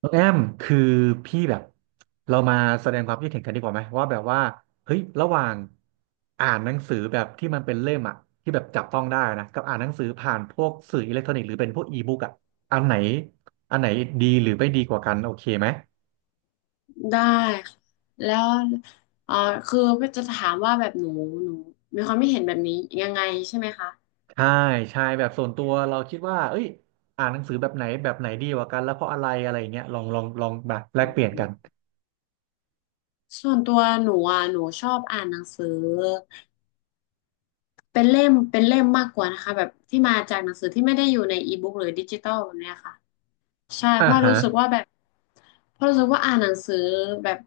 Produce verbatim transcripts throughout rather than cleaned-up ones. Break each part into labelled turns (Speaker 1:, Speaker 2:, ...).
Speaker 1: น้องแอมคือพี่แบบเรามาแสดงความคิดเห็นกันดีกว่าไหมว่าแบบว่าเฮ้ยระหว่างอ่านหนังสือแบบที่มันเป็นเล่มอะที่แบบจับต้องได้นะกับอ่านหนังสือผ่านพวกสื่ออิเล็กทรอนิกส์หรือเป็นพวกอีบุ๊กอะอันไหนอันไหนดีหรือไม่ดีกว่ากันโอเคไหม
Speaker 2: ได้ค่ะแล้วเอ่อคือจะถามว่าแบบหนูหนูมีความไม่เห็นแบบนี้ยังไงใช่ไหมคะ
Speaker 1: ใช่ใช่แบบส่วนตัวเราคิดว่าเอ้ยอ่านหนังสือแบบไหนแบบไหนดีกว่ากันแล้วเพราะอะไรอะไรอย่างเงี้ยลองลองลองมาแล
Speaker 2: อื
Speaker 1: กเปลี่ยนกัน
Speaker 2: มส่วนตัวหนูอ่ะหนูชอบอ่านหนังสือเป็นเล่มเป็นเล่มมากกว่านะคะแบบที่มาจากหนังสือที่ไม่ได้อยู่ในอีบุ๊กหรือดิจิตอลแบบเนี้ยค่ะ ใช่เพ
Speaker 1: อ่า
Speaker 2: ราะ
Speaker 1: ฮะ
Speaker 2: รู้สึกว่าแบบเพราะรู้สึกว่าอ่านหนังสือแบบ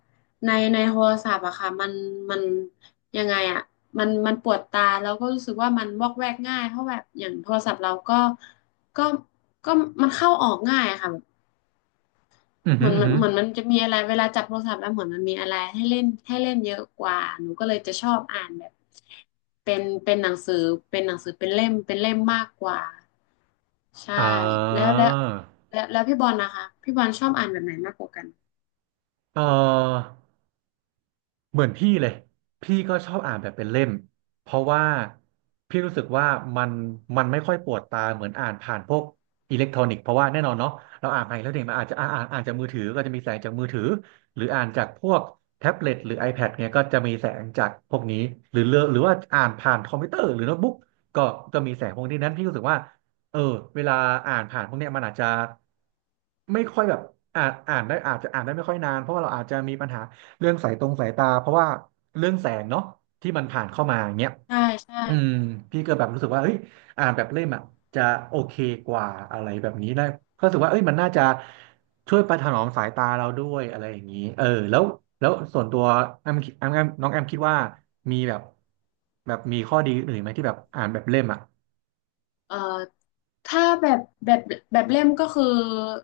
Speaker 2: ในในโทรศัพท์อะค่ะมันมันยังไงอะมันมันปวดตาแล้วก็รู้สึกว่ามันวอกแวกง่ายเพราะแบบอย่างโทรศัพท์เราก็ก็ก็มันเข้าออกง่ายอะค่ะแบบ
Speaker 1: อือ
Speaker 2: เห
Speaker 1: ฮึ
Speaker 2: มือน
Speaker 1: อือ
Speaker 2: มัน
Speaker 1: ฮึ
Speaker 2: เหมือนมันจะมีอะไรเวลาจับโทรศัพท์แล้วเหมือนมันมีอะไรให้เล่นให้เล่นเยอะกว่าหนูก็เลยจะชอบอ่านแบบเป็นเป็นหนังสือเป็นหนังสือเป็นเล่มเป็นเล่มมากกว่า ใช่
Speaker 1: อ่
Speaker 2: แล้ว
Speaker 1: า
Speaker 2: แล้วแล้วแล้วพี่บอลนะคะพี่บอลชอบอ่านแบบไหนมากกว่ากัน
Speaker 1: เออ เหมือนพี่เลยพี่ก็ชอบอ่านแบบเป็นเล่มเพราะว่าพี่รู้สึกว่ามันมันไม่ค่อยปวดตาเหมือนอ่านผ่านพวกอิเล็กทรอนิกส์เพราะว่าแน่นอนเนาะเราอ่านไปแล้วเนี่ยมันอาจจะอ่านอ่านอ่านจากมือถือก็จะมีแสงจากมือถือหรืออ่านจากพวกแท็บเล็ตหรือ iPad เนี่ยก็จะมีแสงจากพวกนี้หรือเลอกหรือว่าอ่านผ่านคอมพิวเตอร์หรือโน้ตบุ๊กก็ก็มีแสงพวกนี้นั้นพี่รู้สึกว่าเออเวลาอ่านผ่านพวกเนี้ยมันอาจจะไม่ค่อยแบบอ่านอ่านได้อาจจะอ่านได้ไม่ค่อยนานเพราะว่าเราอาจจะมีปัญหา เรื่องสายตรงสายตาเพราะว่าเรื่องแสงเนาะที่มันผ่านเข้ามาอย่างเงี้ย
Speaker 2: ใช่ใช่
Speaker 1: อืมพี่ก็แบบรู้สึกว่าเฮ้ยอ่านแบบเล่มอ่ะจะโอเคกว่าอะไรแบบนี้นะก็รู้สึกว่าเอ้ยมันน่าจะช่วยประถนอมสายตาเราด้วยอะไรอย่างนี้เออแล้วแล้วส่วนตัวแอมแอมแอมน้องแอมคิดว่ามีแบบแบบมีข้อดีอื่นไหมที่แบบอ่านแบบเล่มอ่ะ
Speaker 2: เอ่อถ้าแบบแบบแบบเล่มก็คือ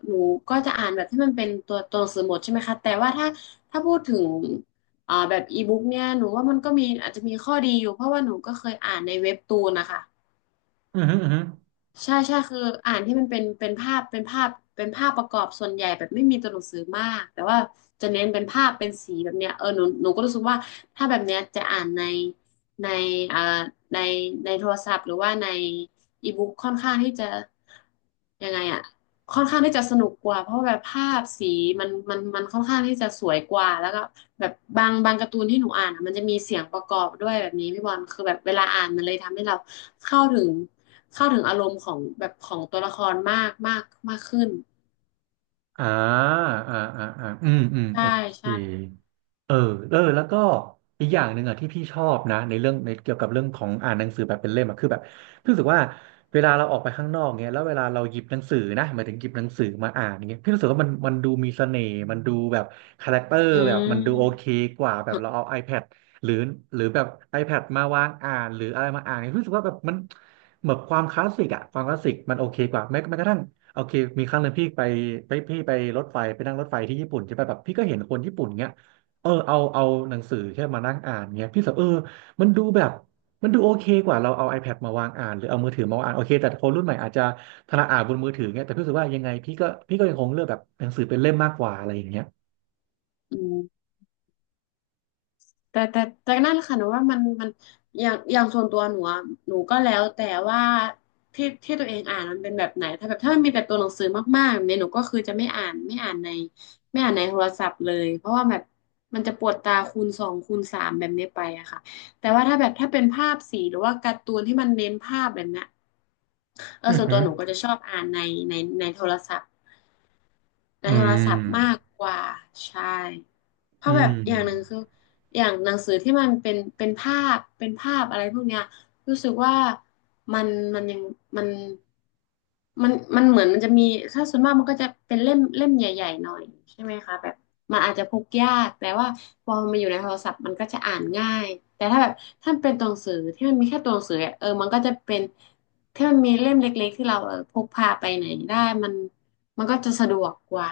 Speaker 2: หนูก็จะอ่านแบบที่มันเป็นตัวตัวหนังสือหมดใช่ไหมคะแต่ว่าถ้าถ้าพูดถึงอ่าแบบอีบุ๊กเนี่ยหนูว่ามันก็มีอาจจะมีข้อดีอยู่เพราะว่าหนูก็เคยอ่านในเว็บตูนนะคะ
Speaker 1: อือฮึอือฮึ
Speaker 2: ใช่ใช่คืออ่านที่มันเป็นเป็นภาพเป็นภาพเป็นภาพประกอบส่วนใหญ่แบบไม่มีตัวหนังสือมากแต่ว่าจะเน้นเป็นภาพเป็นสีแบบเนี้ยเออหนูหนูก็รู้สึกว่าถ้าแบบเนี้ยจะอ่านในในอ่าในในโทรศัพท์หรือว่าในอีบุ๊กค่อนข้างที่จะยังไงอ่ะค่อนข้างที่จะสนุกกว่าเพราะว่าแบบภาพสีมันมันมันค่อนข้างที่จะสวยกว่าแล้วก็แบบบางบางการ์ตูนที่หนูอ่านอะมันจะมีเสียงประกอบด้วยแบบนี้พี่บอลคือแบบเวลาอ่านมันเลยทำให้เราเข้าถึง เข้าถึงอารมณ์ของแบบของตัวละครมากมากมากขึ้น
Speaker 1: อ่าอ่าอ่าอ่าอืมอืม
Speaker 2: ใช่
Speaker 1: โอเค
Speaker 2: ใช่
Speaker 1: เออเออแล้วก็อีกอย่างหนึ่งอ่ะที่พี่ชอบนะในเรื่องในเกี่ยวกับเรื่องของอ่านหนังสือแบบเป็นเล่มอ่ะคือแบบพี่รู้สึกว่าเวลาเราออกไปข้างนอกเนี้ยแล้วเวลาเราหยิบหนังสือนะหมายถึงหยิบหนังสือมาอ่านอย่างเงี้ยพี่รู้สึกว่ามันมันดูมีเสน่ห์มันดูแบบคาแรคเตอร์แบบมันดูโอเคกว่าแบบเราเอา iPad หรือหรือแบบ iPad มาวางอ่านหรืออะไรมาอ่านเนี่ยพี่รู้สึกว่าแบบมันเหมือนความคลาสสิกอ่ะความคลาสสิกมันโอเคกว่าแม้แม้กระทั่งโอเคมีครั้งหนึ่งพี่ไปไปพี่ไปรถไฟไปนั่งรถไฟที่ญี่ปุ่นใช่ป่ะแบบพี่ก็เห็นคนญี่ปุ่นเงี้ย เออเอาเอาหนังสือแค่มานั่งอ่านเงี้ยพี่สับเออมันดูแบบมันดูโอเคกว่าเราเอา iPad มาวางอ่านหรือเอามือถือมาวางอ่านโอเคแต่คนรุ่นใหม่อาจจะถนัดอ่านบนมือถือเงี้ยแต่พี่รู้สึกว่ายังไงพี่ก็พี่ก็ยังคงเลือกแบบหนังสือเป็นเล่มมากกว่าอะไรอย่างเงี้ย
Speaker 2: อืมแต่แต่แต่นั่นแหละค่ะหนูว่ามันมันอย่างอย่างส่วนตัวหนูอะหนูก็แล้วแต่ว่าที่ที่ตัวเองอ่านมันเป็นแบบไหนถ้าแบบถ้ามันมีแต่ตัวหนังสือมากๆแบบนี้หนูก็คือจะไม่อ่านไม่อ่านในไม่อ่านในโทรศัพท์เลยเพราะว่าแบบมันจะปวดตาคูณสองคูณสามแบบนี้ไปอะค่ะแต่ว่าถ้าแบบถ้าเป็นภาพสีหรือว่าการ์ตูนที่มันเน้นภาพแบบเนี้ยเออ
Speaker 1: อือ
Speaker 2: ส่วน
Speaker 1: หื
Speaker 2: ตั
Speaker 1: อ
Speaker 2: วหนูก็จะชอบอ่านในในในโทรศัพท์ ใน
Speaker 1: อื
Speaker 2: โทรศัพท์มาก
Speaker 1: ม
Speaker 2: กว่าใช่ เพ
Speaker 1: อื
Speaker 2: ราะแบบอย่างหนึ่งคื
Speaker 1: ม
Speaker 2: ออย่างหนังสือที่มันเป็นเป็นภาพเป็นภาพอะไรพวกเนี้ยรู้สึกว่ามันมันยังมันมันมันเหมือนมันจะมีถ้าส่วนมากมันก็จะเป็นเล่มเล่มใหญ่ๆหน่อยใช่ไหมคะแบบมันอาจจะพกยากแต่ว่าพอมันอยู่ในโทรศัพท์มันก็จะอ่านง่ายแต่ถ้าแบบถ้ามันเป็นตัวหนังสือที่มันมีแค่ตัวหนังสืออะเออมันก็จะเป็นถ้ามันมีเล่มเล็กๆที่เราเออพกพาไปไหนได้มันมันก็จะสะดวกกว่า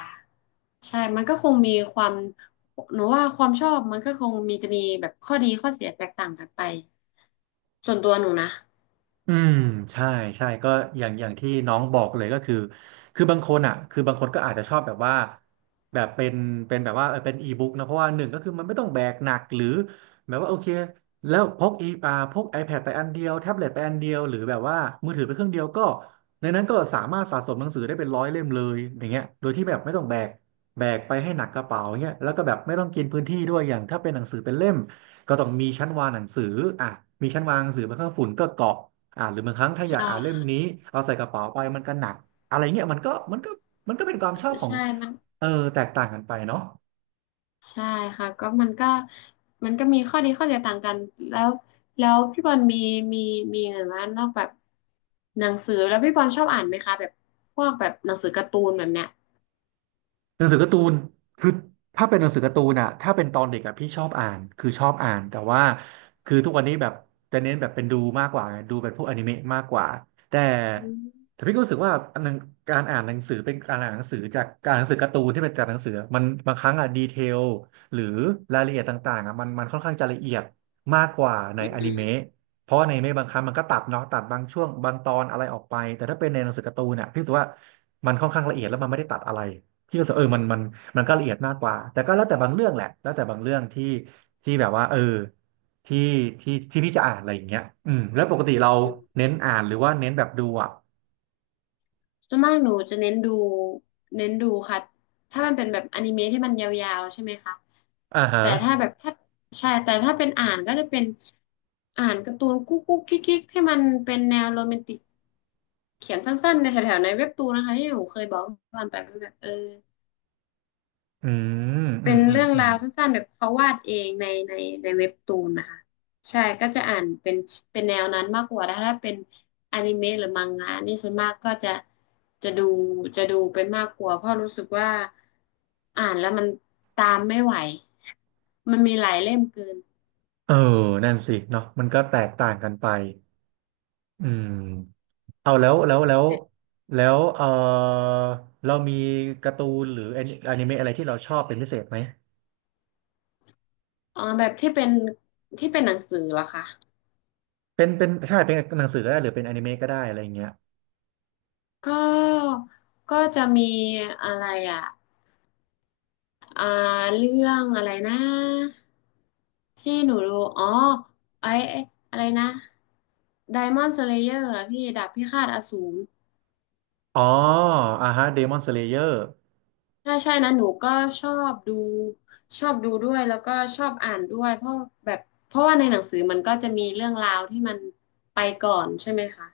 Speaker 2: ใช่ มันก็คงมีความ หนูว่าความชอบมันก็คงมีจะมีแบบข้อดีข้อเสียแตกต่างกันไปส่วนตัวหนูนะ
Speaker 1: อืมใช่ใช่ก็อย่างอย่างที่น้องบอกเลยก็คือคือบางคนอ่ะคือบางคนก็อาจจะชอบแบบว่าแบบเป็นเป็นแบบว่าเออเป็นอีบุ๊กนะเพราะว่าหนึ่งก็คือมันไม่ต้องแบกหนักหรือแบบว่าโอเคแล้วพกอีอ่าพก iPad ไปอันเดียวแท็บเล็ตไปอันเดียวหรือแบบว่ามือถือไปเครื่องเดียวก็ในนั้นก็สามารถสะสมหนังสือได้เป็นร้อยเล่มเลยอย่างเงี้ยโดยที่แบบไม่ต้องแบกแบกไปให้หนักกระเป๋าเงี้ยแล้วก็แบบไม่ต้องกินพื้นที่ด้วยอย่างถ้าเป็นหนังสือเป็นเล่มก็ต้องมีชั้นวางหนังสืออ่ะมีชั้นวางหนังสือบนเครื่องฝุ่นก็เกาะ อ่าหรือบางครั้งถ้าอยาก
Speaker 2: ใช่
Speaker 1: อ่านเล่มนี้เอาใส่กระเป๋าไปมันก็หนักอะไรเงี้ยมันก็มันก็มันก็เป็นความชอบของ
Speaker 2: ใช่มัน
Speaker 1: เออแตกต่างกันไปเนาะ
Speaker 2: ใช่ค่ะก็มันก็มันก็มีข้อดีข้อเสียต่างกันแล้วแล้วพี่บอลมีมีมีเห็นว่านอกแบบหนังสือแล้วพี่บอลชอบอ่านไหมคะแบบพวกแบบหนังสือการ์ตูนแบบเนี้ย
Speaker 1: หนังสือการ์ตูนคือถ้าเป็นหนังสือการ์ตูนอะถ้าเป็นตอนเด็กอะพี่ชอบอ่านคือชอบอ่าน แต่ว่าคือทุกวันนี้แบบจะเน้นแบบเป็นดูมากกว่าไงดูเป็นพวกอนิเมะมากกว่าแต่
Speaker 2: อืม
Speaker 1: แต่พี่ก็รู้สึกว่าอันหนึ่งการอ่านหนังสือเป็นการอ่านหนังสือจากการอ่านหนังสือการ์ตูนที่เป็นจากหนังสือมันบางครั้งอะดีเทลหรือรายละเอียดต่างๆอะมันมันค่อนข้างจะละเอียดมากกว่าใน
Speaker 2: อื
Speaker 1: อนิเมะ
Speaker 2: ม
Speaker 1: เพราะว่าในอนิเมะบางครั้งมันก็ตัดเนาะตัดบางช่วงบางตอนอะไรออกไปแต่ถ้าเป็นในหนังสือการ์ตูนอะพี่รู้สึกว่ามันค่อนข้างละเอียดแล้วมันไม่ได้ตัดอะไร พี่ก็รู้สึกเออมันมันมันก็ละเอียดมากกว่าแต่ก็แล้วแต่บางเรื่องแหละแล้วแต่บางเรื่องที่ที่แบบว่าเออที่ที่ที่พี่จะอ่านอะไรอย่างเงี้ยอืมแล้วปกติเรา
Speaker 2: อืม
Speaker 1: เน้นอ่านหรือว่าเน้นแบบดูอ่ะ
Speaker 2: ส่วนมากหนูจะเน้นดูเน้นดูค่ะถ้ามันเป็นแบบอนิเมะที่มันยาวๆใช่ไหมคะ
Speaker 1: อ่าฮะ
Speaker 2: แต่ถ้าแบบถ้าใช่แต่ถ้าเป็นอ่านก็จะเป็นอ่านการ์ตูนกุ๊กกุ๊กกิ๊กกิ๊กที่มันเป็นแนวโรแมนติกเขียนสั้นๆในแถวๆในเว็บตูนนะคะที่หนูเคยบอกวันไปว่าแบบเออ
Speaker 1: อืมอื
Speaker 2: เป็
Speaker 1: ม
Speaker 2: น
Speaker 1: อืม
Speaker 2: เรื่อง
Speaker 1: อื
Speaker 2: รา
Speaker 1: ม
Speaker 2: วสั้นๆแบบเขาวาดเองในในในเว็บตูนนะคะใช่ก็จะอ่านเป็นเป็นแนวนั้นมากกว่าถ้าเป็นอนิเมะหรือมังงะนี่ส่วนมากก็จะจะดูจะดูเป็นมากกว่าเพราะรู้สึกว่าอ่านแล้วมันตามไม่ไหวมันมีหลายเล่มเกิน
Speaker 1: เออนั่นสิเนาะมันก็แตกต่างกันไปอืมเอาแล้วแล้วแล้วแล้วเออเรามีการ์ตูนหรือแอนิเมะอะไรที่เราชอบเป็นพิเศษไหม
Speaker 2: อ๋อแบบที่เป็นที่เป็นหนังสือเหรอคะ
Speaker 1: เป็นเป็นใช่เป็นหนังสือก็ได้หรือเป็นแอนิเมะก็ได้อะไรอย่างเงี้ย
Speaker 2: ก็ก็จะมีอะไรอ่ะอ่าเรื่องอะไรนะที่หนูดูอ๋อไอ้ไอ้อะไรนะไดมอน d ์สเลเยอร์พี่ดาบพิฆาตอสูร
Speaker 1: อ๋ออ่าฮะเดมอนสเลเยอร์
Speaker 2: ใช่ใช่นะหนูก็ชอบดูชอบดูด้วยแล้วก็ชอบอ่านด้วยเพราะแบบเพราะว่าในหนังสือมันก็จะมีเรื่องราวที่มันไปก่อนใช่ไหมคะ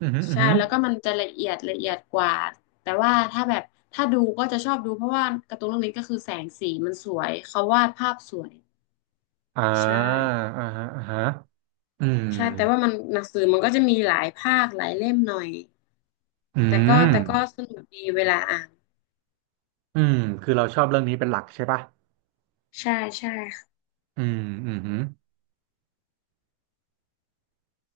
Speaker 1: อือหืออือ
Speaker 2: ใช่
Speaker 1: หือ
Speaker 2: แล้วก็มันจะละเอียดละเอียดกว่าแต่ว่าถ้าแบบถ้าดูก็จะชอบดูเพราะว่าการ์ตูนเรื่องนี้ก็คือแสงสีมันสวยเขาวาดภาพสวย
Speaker 1: อ่า
Speaker 2: ใช่
Speaker 1: อ่าฮะอ่าฮะอืม
Speaker 2: ใช่แต่ว่ามันหนังสือมันก็จะมีหลายภาคหลายเล่มหน่อย
Speaker 1: อื
Speaker 2: แต่ก็
Speaker 1: ม
Speaker 2: แต่ก็สนุกดีเวลาอ่าน
Speaker 1: อืมคือเราชอบเรื่องนี้เป็นหลักใช่ปะ
Speaker 2: ใช่ใช่ค่ะ
Speaker 1: อืมอืม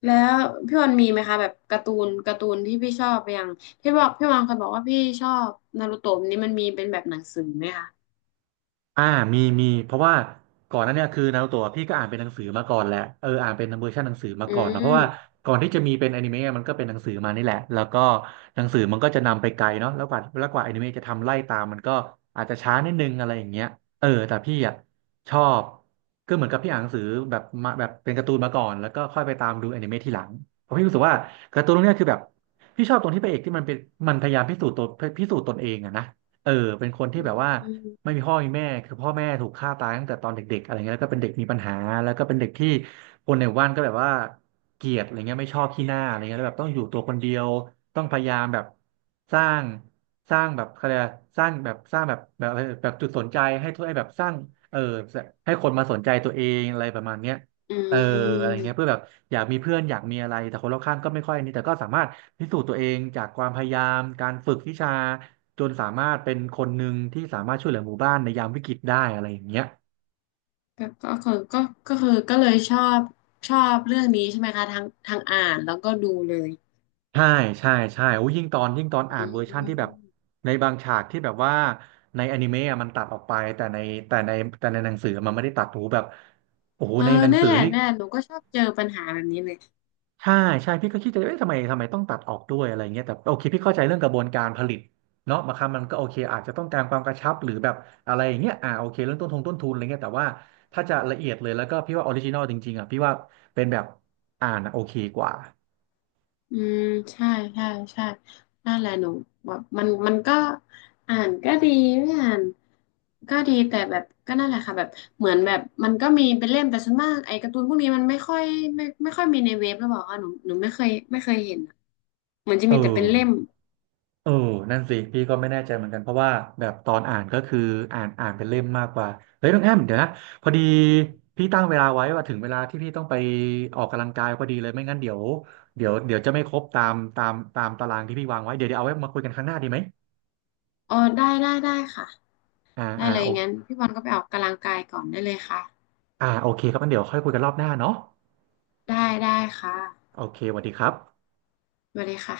Speaker 2: แล้วพี่วันมีไหมคะแบบการ์ตูนการ์ตูนที่พี่ชอบอย่างพี่บอกพี่วันเคยบอกว่าพี่ชอบนารูโตะนี้มันมีเป็นแบบหนังสือไหมคะ
Speaker 1: อ่ามีมีเพราะว่าก่อนหนั้นเนี่ยคือนารูโตะพี่ก็อ่านเป็นหนังสือมาก่อนแหละเอออ่านเป็นเวอร์ชันหนังสือมา
Speaker 2: อื
Speaker 1: ก่อนเนอะเพราะว่า
Speaker 2: ม
Speaker 1: ก่อนที่จะมีเป็นอนิเมะมันก็เป็นหนังสือมานี่แหละแล้วก็หนังสือมันก็จะนำไปไกลเนาะแล้วกว่าแล้วกว่าอนิเมะจะทำไล่ตามมันก็อาจจะช้านิดนึงอะไรอย่างเงี้ยเออแต่พี่อ่ะชอบก็เหมือนกับพี่อ่านหนังสือแบบมาแบบเป็นการ์ตูนมาก่อนแล้วก็ค่อยไปตามดูอนิเมะทีหลังเพราะพี่รู้สึกว่าการ์ตูนเรื่องเนี้ยคือแบบพี่ชอบตรงที่พระเอกที่มันเป็นมันพยายามพิสูจน์ตัวพิสูจน์ตนเองอะนะเออเป็นคนที่
Speaker 2: อื
Speaker 1: แบบว่า ไม่
Speaker 2: ม
Speaker 1: มีพ่อมีแม่คือพ่อแม่ถูกฆ่าตายตั้งแต่ตอนเด็กๆอะไรเงี้ยแล้วก็เป็นเด็กมีปัญหาแล้วก็เป็นเด็กที่คนในหมู่บ้านก็แบบว่าเกลียดอะไรเงี้ยไม่ชอบขี้หน้าอะไรเงี้ยแล้วแบบต้องอยู่ตัวคนเดียวต้องพยายามแบบสร้างสร้างแบบอะไรยกะสร้างแบบสร้างแบบแบบแบบจุดสนใจให้ทุกไอ้แบบสร้างเออให้คนมาสนใจตัวเองอะไรประมาณเนี้ย
Speaker 2: อื
Speaker 1: เอออะไรเงี้ยเพื่
Speaker 2: ม
Speaker 1: อแบบอยากมีเพื่อนอยากมีอะไรแต่คนรอบข้างก็ไม่ค่อยอันนี้แต่ก็สามารถพิสูจน์ตัวเองจากความพยายามการฝึกวิชา จนสามารถเป็นคนหนึ่งที่สามารถช่วยเหลือหมู่บ้านในยามวิกฤตได้อะไรอย่างเงี้ย
Speaker 2: ก็ก็คือก็ก็คือก็เลยชอบชอบเรื่องนี้ใช่ไหมคะทั้งทั้งอ่านแล้วก็ดูเลย
Speaker 1: ใช่ใช่ใช่โอ้ยิ่งตอนยิ่งตอนอ่า
Speaker 2: อื
Speaker 1: นเวอร์ชั่นที่แบบ
Speaker 2: ม
Speaker 1: ในบางฉากที่แบบว่าในอนิเมะอะมันตัดออกไปแต่ในแต่ในแต่ในหนังสือมันไม่ได้ตัดโอ้โหแบบโอ้โห
Speaker 2: เออ
Speaker 1: ในหนัง
Speaker 2: นั่
Speaker 1: สื
Speaker 2: น
Speaker 1: อ
Speaker 2: แหละ
Speaker 1: นี่
Speaker 2: นั่นแหละหนูก็ชอบเจอปัญหาแบบนี้เลย
Speaker 1: ใช่ใช่พี่ก็คิดจะเอ๊ะทำไมทำไมต้องตัดออกด้วยอะไรเงี้ยแต่โอเคพี่เข้าใจเรื่องกระบวนการผลิตเนาะบางครั้งมันก็โอเคอาจจะต้องการความกระชับหรือแบบอะไรอย่างเงี้ยอ่าโอเคเรื่องต้นทุนต้นทุนอะไรเงี้ยแต่ว่าถ้าจะละเอียดเลยแล้วก็พี่ว่าออริจินอลจริงๆอ่ะพี่ว่าเป็นแบบอ่านอะโอเคกว่า
Speaker 2: อืมใช่ใช่ใช่นั่นแหละหนูแบบมันมันก็อ่านก็ดีไม่อ่านก็ดีแต่แบบก็นั่นแหละค่ะแบบเหมือนแบบมันก็มีเป็นเล่มแต่ส่วนมากไอ้การ์ตูนพวกนี้มันไม่ค่อยไม่ไม่ค่อยมีในเว็บหรือเปล่าคะหนูหนูไม่เคยไม่เคยเห็นอะเหมือนจะ
Speaker 1: เอ
Speaker 2: มีแต่เป็นเล่ม
Speaker 1: อ เออนั่นสิพี่ก็ไม่แน่ใจเหมือนกันเพราะว่าแบบตอนอ่านก็คืออ่านอ่านเป็นเล่มมากกว่าเฮ้ยน้องแอมเดี๋ยวนะพอดีพี่ตั้งเวลาไว้ว่าถึงเวลาที่พี่ต้องไปออกกำลังกายพอดีเลยไม่งั้นเดี๋ยวเดี๋ยวเดี๋ยวจะไม่ครบตามตามตามตารางที่พี่วางไว้เดี๋ยวเดี๋ยวเอาไว้มาคุยกันครั้งหน้าดีไหม
Speaker 2: อ๋อได้ได้ได้ค่ะ
Speaker 1: อ่า
Speaker 2: ได้
Speaker 1: อ่า
Speaker 2: เลย
Speaker 1: โอ
Speaker 2: งั้นพี่บอลก็ไปออกกำลังกายก่อนได้เลยค่ะ
Speaker 1: อ่าโอเคครับงั้นเดี๋ยวค่อยคุยกันรอบหน้าเนาะ
Speaker 2: ได้ได้ค่ะ
Speaker 1: โอเคสวัสดีครับ
Speaker 2: สวัสดีค่ะ